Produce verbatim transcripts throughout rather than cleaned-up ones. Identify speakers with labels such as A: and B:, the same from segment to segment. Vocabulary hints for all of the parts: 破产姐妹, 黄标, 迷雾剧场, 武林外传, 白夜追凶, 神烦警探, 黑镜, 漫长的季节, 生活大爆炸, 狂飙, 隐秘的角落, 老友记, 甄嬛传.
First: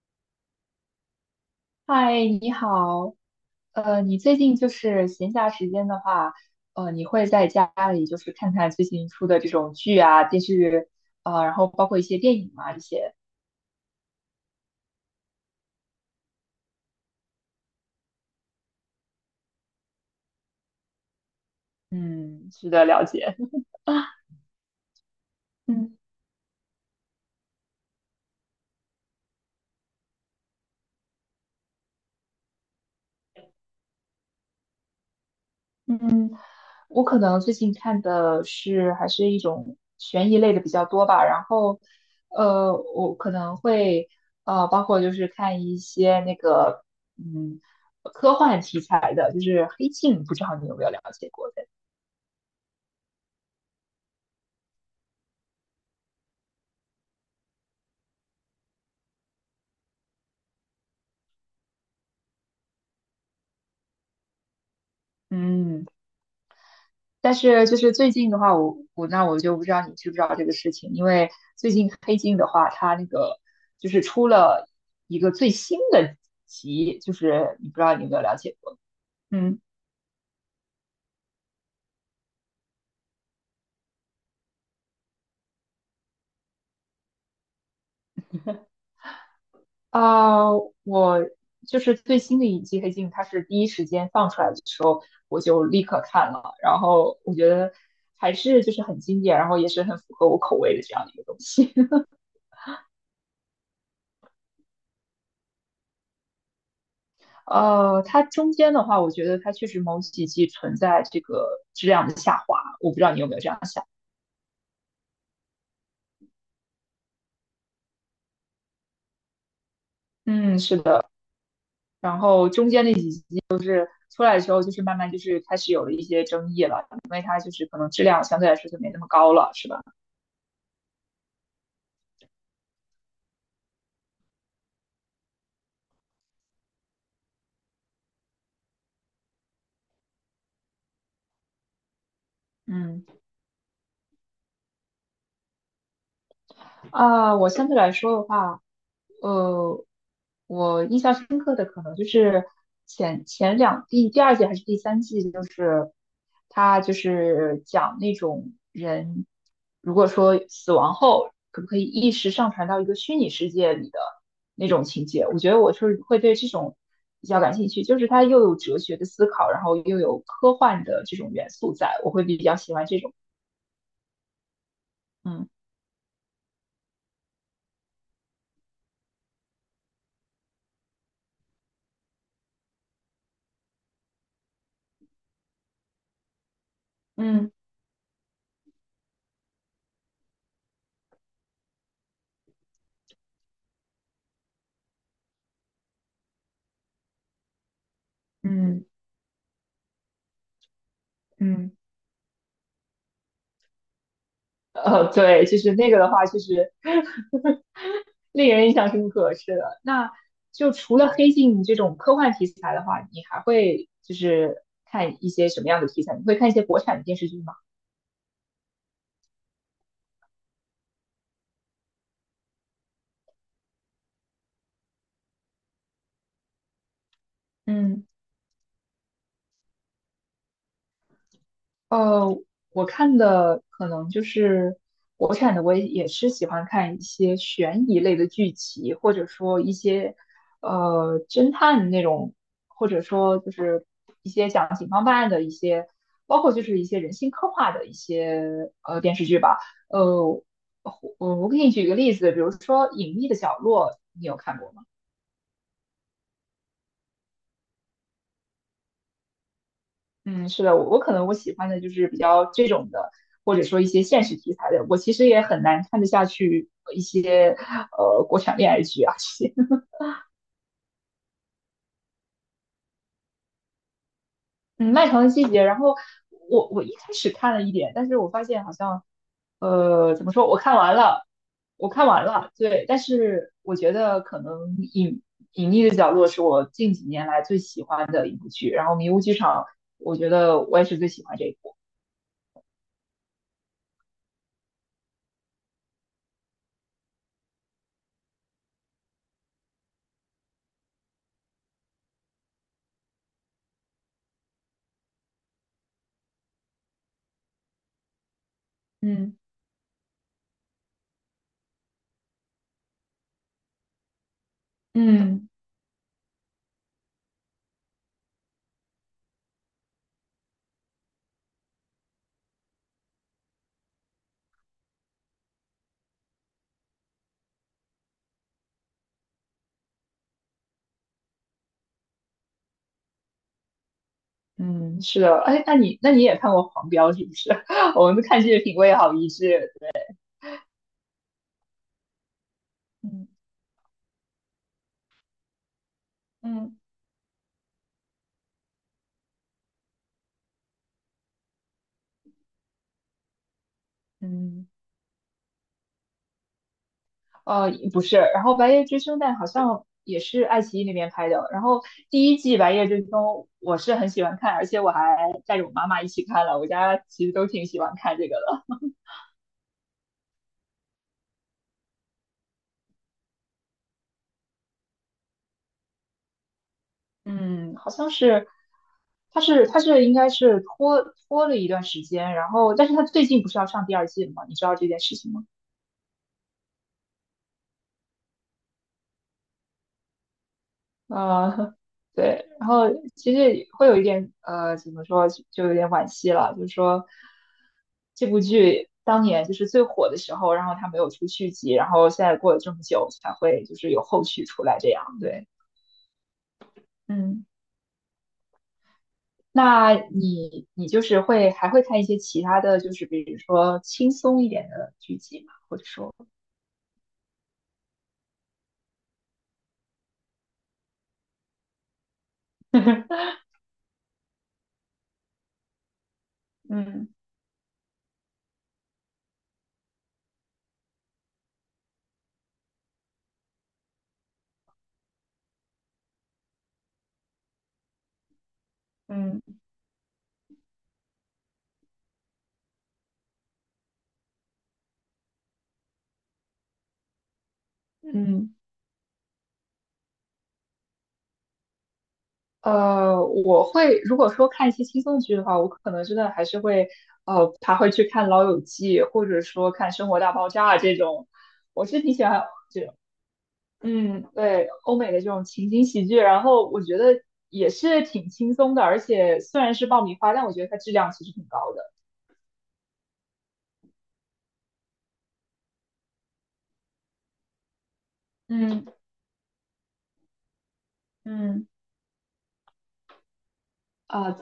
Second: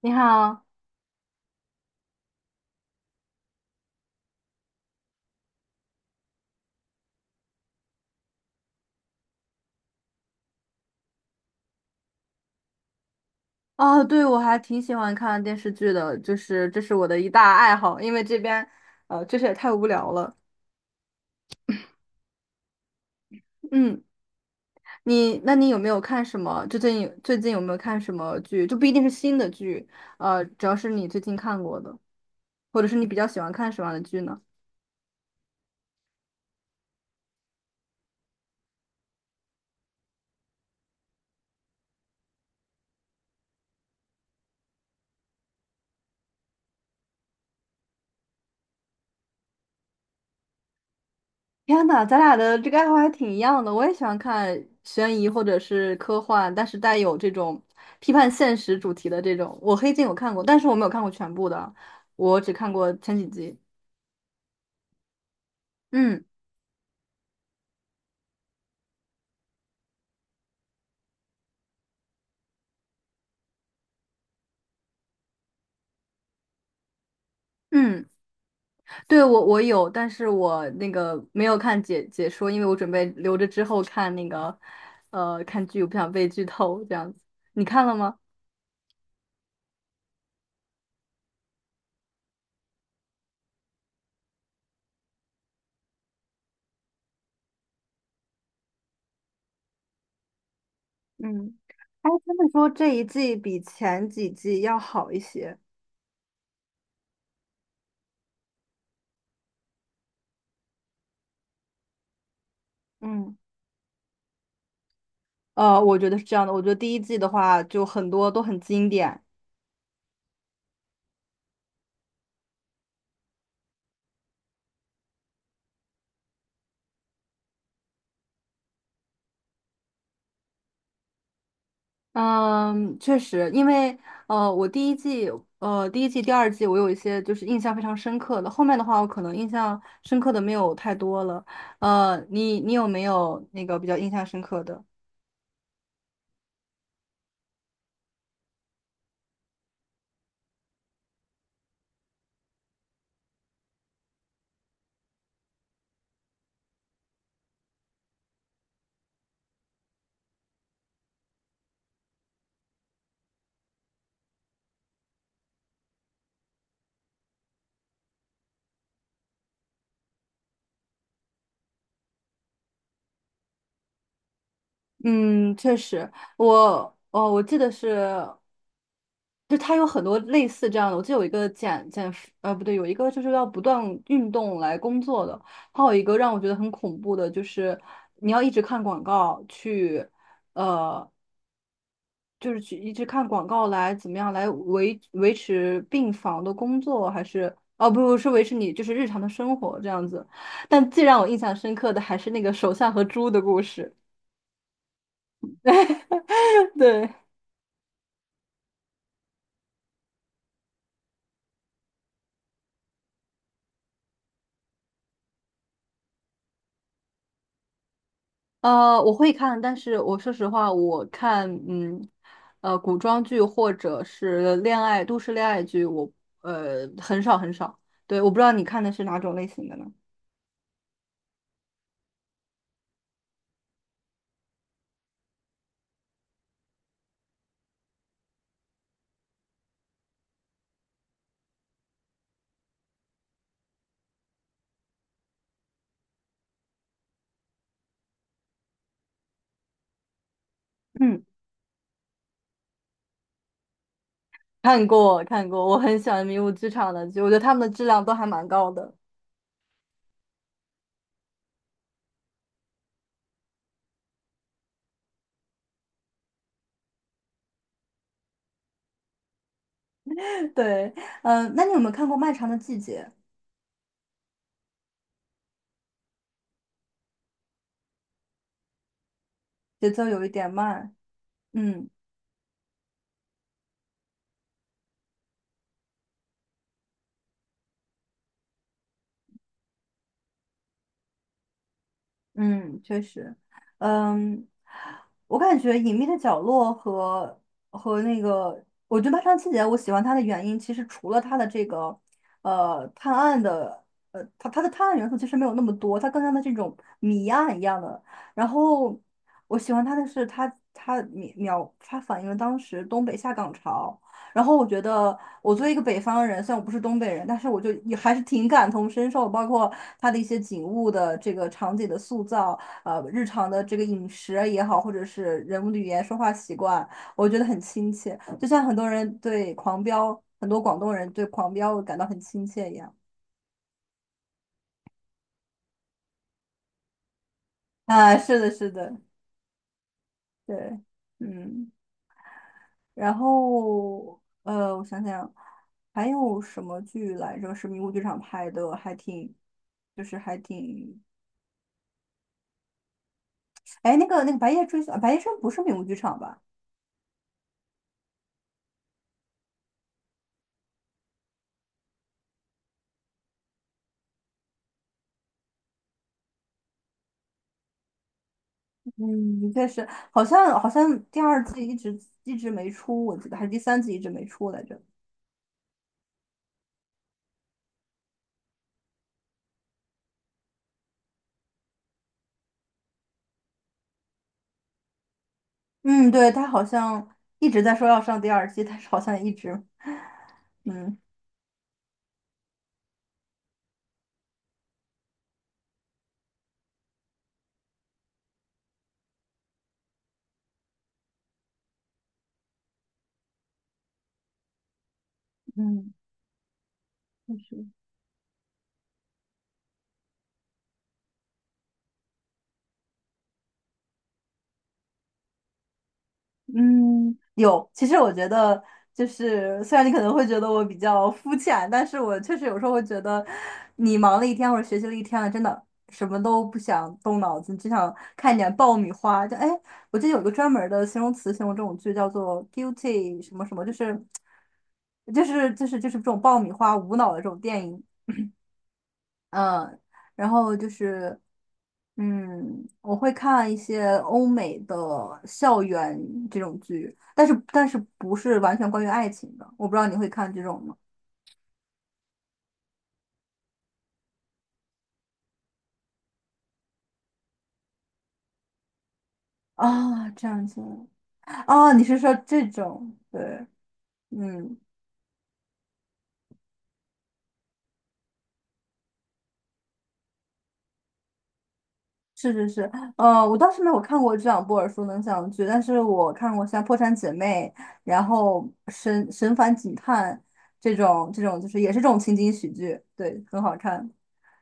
A: 你好。
B: 嗨，你好。呃，你最近就是闲暇时间的话，呃，你会在家里就是看看最近出的这种剧啊、电视剧啊，然后包括一些电影啊这些，
A: 啊，对，我还挺喜欢看电视剧的，就是这是我的一大爱好，因为这边，呃，确实也太无聊了。
B: 嗯，值得了解。
A: 嗯。你，那你有没
B: 嗯
A: 有看什么？最近有最近有没有看什么剧？就不一定是新的剧，呃，只要是你最近看过的，或者是你比较喜欢看什么样的剧呢？
B: 嗯，我可能最近看的是还是一种悬疑类的比较多吧，然后呃，我可能会呃，包括就是看一些那个嗯科幻题材的，就是《黑镜》，不知道你有没有了解过？
A: 天呐，咱俩的这个爱好还挺一样的，我也喜欢看悬疑或者是科幻，但是带有这种批判现实主题的这种。我《黑镜》有看过，但是我没有看过全部的，我只看过前几集。
B: 嗯，
A: 嗯。
B: 但是就是最近的话，我我那我就不知道你知不知道这个事情，因为最近《黑镜》的话，它那个就是出了一个最新的集，就是你不知道你
A: 嗯，
B: 有没有了解过？
A: 对，我
B: 嗯，
A: 我有，但是我那个没有看解解说，因为我准备留着之后看那个，呃，看剧，我不想被剧透这样子。你看了吗？
B: 啊、我就是最新的一季《黑镜》，它是第一时间放出来的时候，我就立刻看了，然后我觉得还是就是很经典，然后也是很符合我口味的这样的一个东
A: 嗯。
B: 西。
A: 哎，他们说这一季比前几季要好一些。
B: 呃，它中间的话，我觉得它确实某几季存在这个质量的下滑，我不知道你有没
A: 嗯。
B: 有这样想。
A: 呃，我觉得是这样的，我觉得第一季的话，就很多都很经典。
B: 嗯，是的。然后中间那几季出来的时候，就是慢慢就是开始有了一些争议了，因为它就是可能质量相对来说就没那么高了，是吧？
A: 嗯，确实，因为呃，我第一季、呃第一季、第二季，我有一些就是印象非常深刻的，后面的话，我可能印象深刻的没有太多了。呃，你你有没
B: 嗯。
A: 有那个比较印象深刻的？
B: 啊，我相对来说的话，呃，我印象深刻的可能就是前前两第第二季还是第三季，就是他就是讲那种人，如果说死亡后可不可以意识上传到一个虚拟世界里的那种情节，我觉得我是会对这种比较感兴趣，就是它又有哲学的思考，然后又有科幻的这种元素在，我会比较喜欢这种，嗯。
A: 嗯，确实。我哦，我记得是，就它有很多类似这样的，我记得有一个减减肥，呃，不对，有一个就是要不断运动来工作的，还有一个让我觉得很恐怖的，就
B: 嗯
A: 是你要一直看广告去。呃就是去一直看广告来怎么样来维维持病房的工作，还是哦不不是维持你就
B: 嗯
A: 是日常的生活这样子。但最让我印象
B: 嗯，
A: 深刻的还是那个手相和猪的故事。
B: 呃，对，就是那个的话，其实
A: 对。
B: 令人印象深刻。是的，那就除了黑镜这种科幻题材的话，你还会就是看一些什么样的题材？你会看一些国产的电视剧吗？
A: 呃，我会看，但是我说实话，我看嗯呃古装剧或者是恋爱都市恋爱剧，我呃很少很少。
B: 嗯，
A: 对，我不知道你看的是哪种类型的呢？
B: 呃，我看的可能就是国产的，我也也是喜欢看一些悬疑类的剧集，或者说一些呃侦探那种，或者说就是一些讲警方办案的一些，包括就是一些人性刻画的一些呃电视剧吧。呃，我
A: 嗯，
B: 我我给你举个例子，比如说《隐秘的角落》，你有看过吗？
A: 看过看过，我很喜欢《迷雾剧场》的剧，我觉得他们的质量都还蛮高的。
B: 嗯，是的，我我可能我喜欢的就是比较这种的，或者说一些现实题材的。我其实也很难看得下去一些呃国产恋爱剧啊这些。
A: 对。嗯，那你有没有看过《漫长的季节》？
B: 嗯，《漫长的季节》，然后我我一开始看了一点，但是我发现好像
A: 节奏
B: 呃
A: 有
B: 怎
A: 一
B: 么说，
A: 点
B: 我看
A: 慢。
B: 完了，
A: 嗯。
B: 我看完了，对，但是我觉得可能隐隐秘的角落是我近几年来最喜欢的一部剧，然后《迷雾剧场》，我觉得我也是最喜欢这一部。
A: 嗯，确实。嗯，我感觉《隐秘的角落和》和那个，我觉得《漫长的季节》，我喜欢它的原因，其实除了它的这个呃探案的，呃，它它的探案元素其实没有那么多，它更像的这种谜案一样的。然后
B: 嗯
A: 我喜欢它的是它它描描它反映了当时东北下岗潮。然后我觉得，
B: 嗯。
A: 我作为一个北方人，虽然我不是东北人，但是我就也还是挺感同身受，包括它的一些景物的这个场景的塑造，呃，日常的这个饮食啊也好，或者是人物的语言说话习惯，我觉得很亲切。就像很多人对《狂飙》，很多广东人对《狂飙》感到很亲切一样。
B: 嗯，是的，哎，那你那你也看过《黄标》是不是？我
A: 啊，
B: 们
A: 是
B: 看
A: 的，
B: 剧的
A: 是
B: 品味
A: 的。
B: 好一致。
A: 对。嗯，然
B: 嗯
A: 后呃，我想想，还有什
B: 嗯，
A: 么剧来着？是迷雾剧场拍的，还挺，就是还挺。哎，那个那个白夜
B: 嗯，
A: 追凶，白夜追凶不是名古剧场吧？
B: 哦，不是，然后《白夜追凶》但好像也是爱奇艺那边拍的。然后第一季《白夜追凶》我是很喜欢看，而且我还带着我妈妈一起看了。我家其实都挺喜欢看这个的。
A: 嗯，但是好像好像第二季一直一直没出，我记得还是第三季一直没出来着。
B: 嗯，好像是，它是它是应该是拖拖了一段时间，然后但是它最近不是要上第二季了吗？你知道这件事情吗？
A: 嗯，对，他好像一直在说要上第二季，但是好像一直。嗯。
B: 啊、呃，对，然后其实会有一点呃，怎么说，就就有点惋惜了，就是说这部剧当年就是最火的时候，然后它没有出续集，然后现在过了这么久才会就是有后续出来这样，对，
A: 嗯，确
B: 嗯，
A: 实。
B: 那你你就是会还会看一些其他的就是比如说轻松一点的剧集吗？
A: 嗯，有。其实我觉得，就是虽然你可能会觉得我比较肤浅，但是我确实有时候会觉得，你忙了一天或者学习了一天了，真的什么都不想
B: 嗯
A: 动脑子，只想看一点爆米花。就哎，我记得有一个专门儿的形容词形容这种剧，叫做 "guilty" 什么什么，就是就是就是就是这种爆米花无脑的这种电影。
B: 嗯。
A: 嗯，然后就是，嗯，我会看一些欧美的校园这种剧，但是但是不是
B: 嗯。
A: 完全关于爱情的，我不知道你会看这种吗？
B: 呃，我会如果说看一些轻松剧的话，我可能真的还是会，呃，他会去看《老友记》，或者说看《生
A: 啊，
B: 活
A: 这
B: 大
A: 样
B: 爆
A: 子。
B: 炸》这种。
A: 啊，你
B: 我
A: 是
B: 是挺
A: 说
B: 喜欢，
A: 这种？对。
B: 嗯，
A: 嗯，
B: 对，欧美的这种情景喜剧，然后我觉得也是挺轻松的，而且虽然是爆米花，但我觉得它质量其实挺高的。
A: 是是是。呃，我倒是没有看过这两部耳熟能详的剧，但是我看过像《破产姐妹》，然后
B: 嗯
A: 神《神烦警探》这种这种，就是
B: 嗯，
A: 也是这种情景喜剧，对，很好看。
B: 啊，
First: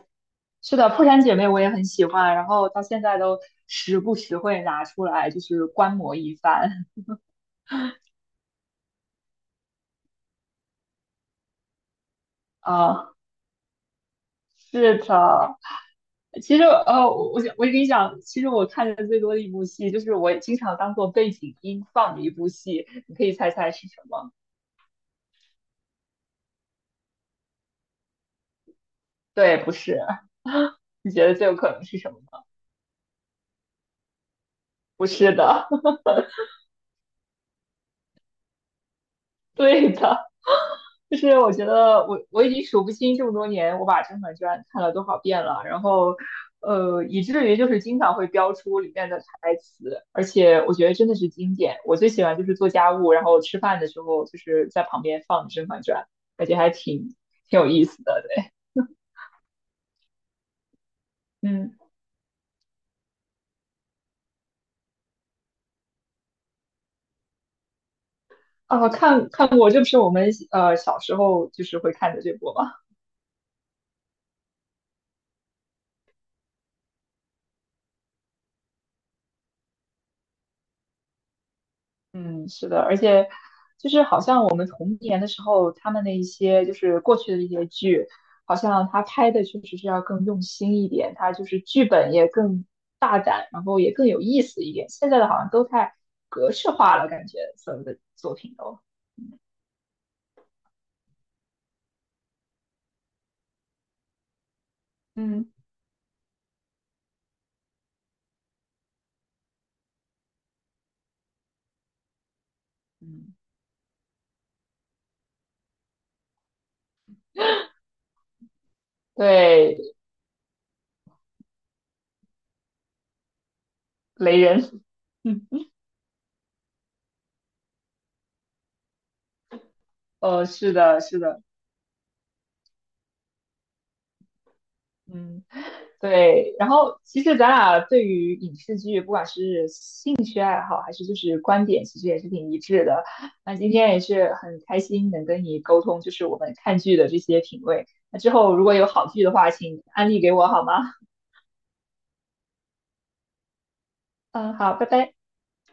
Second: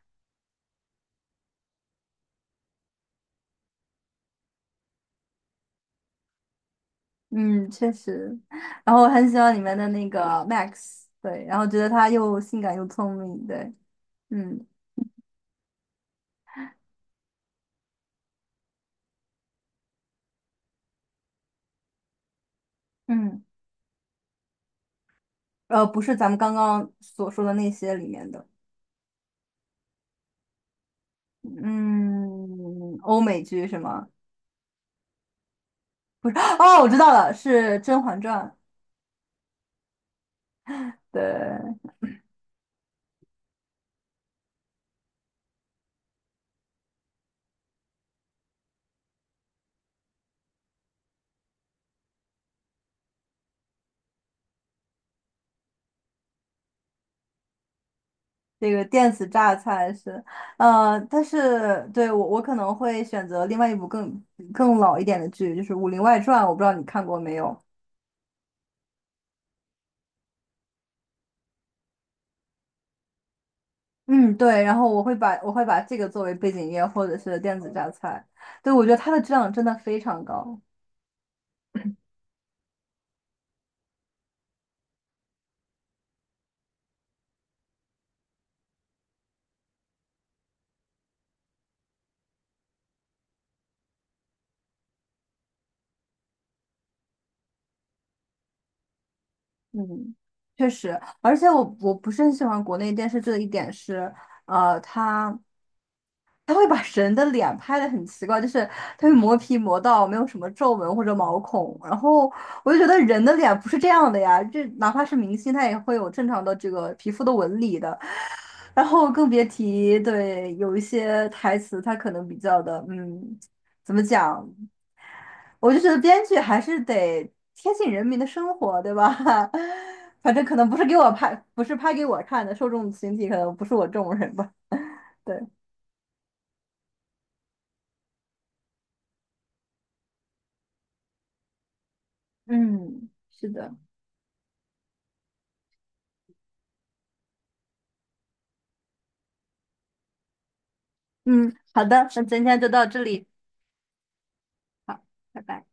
B: 是的，《破产姐妹》我也很喜欢，然后到现在都时不时会拿出来就是观摩一番。
A: 嗯，确实。然后我很喜欢里面的那个 Max,对，然后觉得他又性感又
B: 啊。
A: 聪明，对。嗯。
B: 是的。其实，呃，我我想我跟你讲，其实我看的最多的一部戏，就是我经常当做背景音放的一部戏，你可以
A: 嗯，
B: 猜猜是什么？
A: 呃，不是咱们刚刚所说的那些里面的。
B: 对，不是，你觉得最有可能是什么吗？
A: 嗯，欧美剧是吗？
B: 不是的，
A: 哦，我知道了，是《甄嬛传》。
B: 对的，就是我觉
A: 对，
B: 得我我已经数不清这么多年我把《甄嬛传》看了多少遍了，然后呃，以至于就是经常会标出里面的台词，而且我觉得真的是经典。我最喜欢就是做家务，然后吃饭的时候就是在旁边放《甄嬛传》，感觉还挺挺有意思的。对，
A: 这个电子榨菜是，呃，但
B: 嗯，
A: 是对我我可能会选择另外一部更更老一点的剧，就是《武林外传》，我不知道你看过没有。
B: 啊，看看过，这不是我们呃小时候就是会看的这部吗？
A: 嗯，对，然后我会把我会把这个作为背景音乐或者是电子榨菜，对，我觉得它的质量真的非常高。
B: 嗯，是的，而且就是好像我们童年的时候，他们的一些就是过去的一些剧，好像他拍的确实是要更用心一点，他就是剧本也更大胆，然后也更有意思一点。现在的好像都太格式化了，感觉所有的作品都，
A: 嗯，确实，而且我我不是很喜欢国内电视剧的一点是，呃，它
B: 嗯，
A: 它会把人的脸拍的很奇怪，就是它会磨皮磨到没有什么皱纹或者毛孔，然后我就觉得人的
B: 嗯
A: 脸不是这样的呀，这哪怕是明星，他也会有正常的这个皮肤的纹理的，然后更别
B: 对，
A: 提对有一些台词，它可能比较的，嗯，怎么
B: 雷
A: 讲？
B: 人，
A: 我就觉得编剧还是得贴近人民的生活，对吧？反正
B: 哦，
A: 可能
B: 是
A: 不是给
B: 的，
A: 我
B: 是
A: 拍，
B: 的，
A: 不是拍给我看的，受众群体可能不是我这种人吧。对。
B: 嗯。对，然后其实咱俩对于影视剧，不管是兴趣爱好还是就是观点，其实也是挺一致的。
A: 嗯，是
B: 那今
A: 的。
B: 天也是很开心能跟你沟通，就是我们看剧的这些品味。那之后如果有好剧的话，请安利给我好吗？
A: 嗯，好的，那今天就到这里。
B: 嗯，好，拜
A: 好，
B: 拜。
A: 拜拜。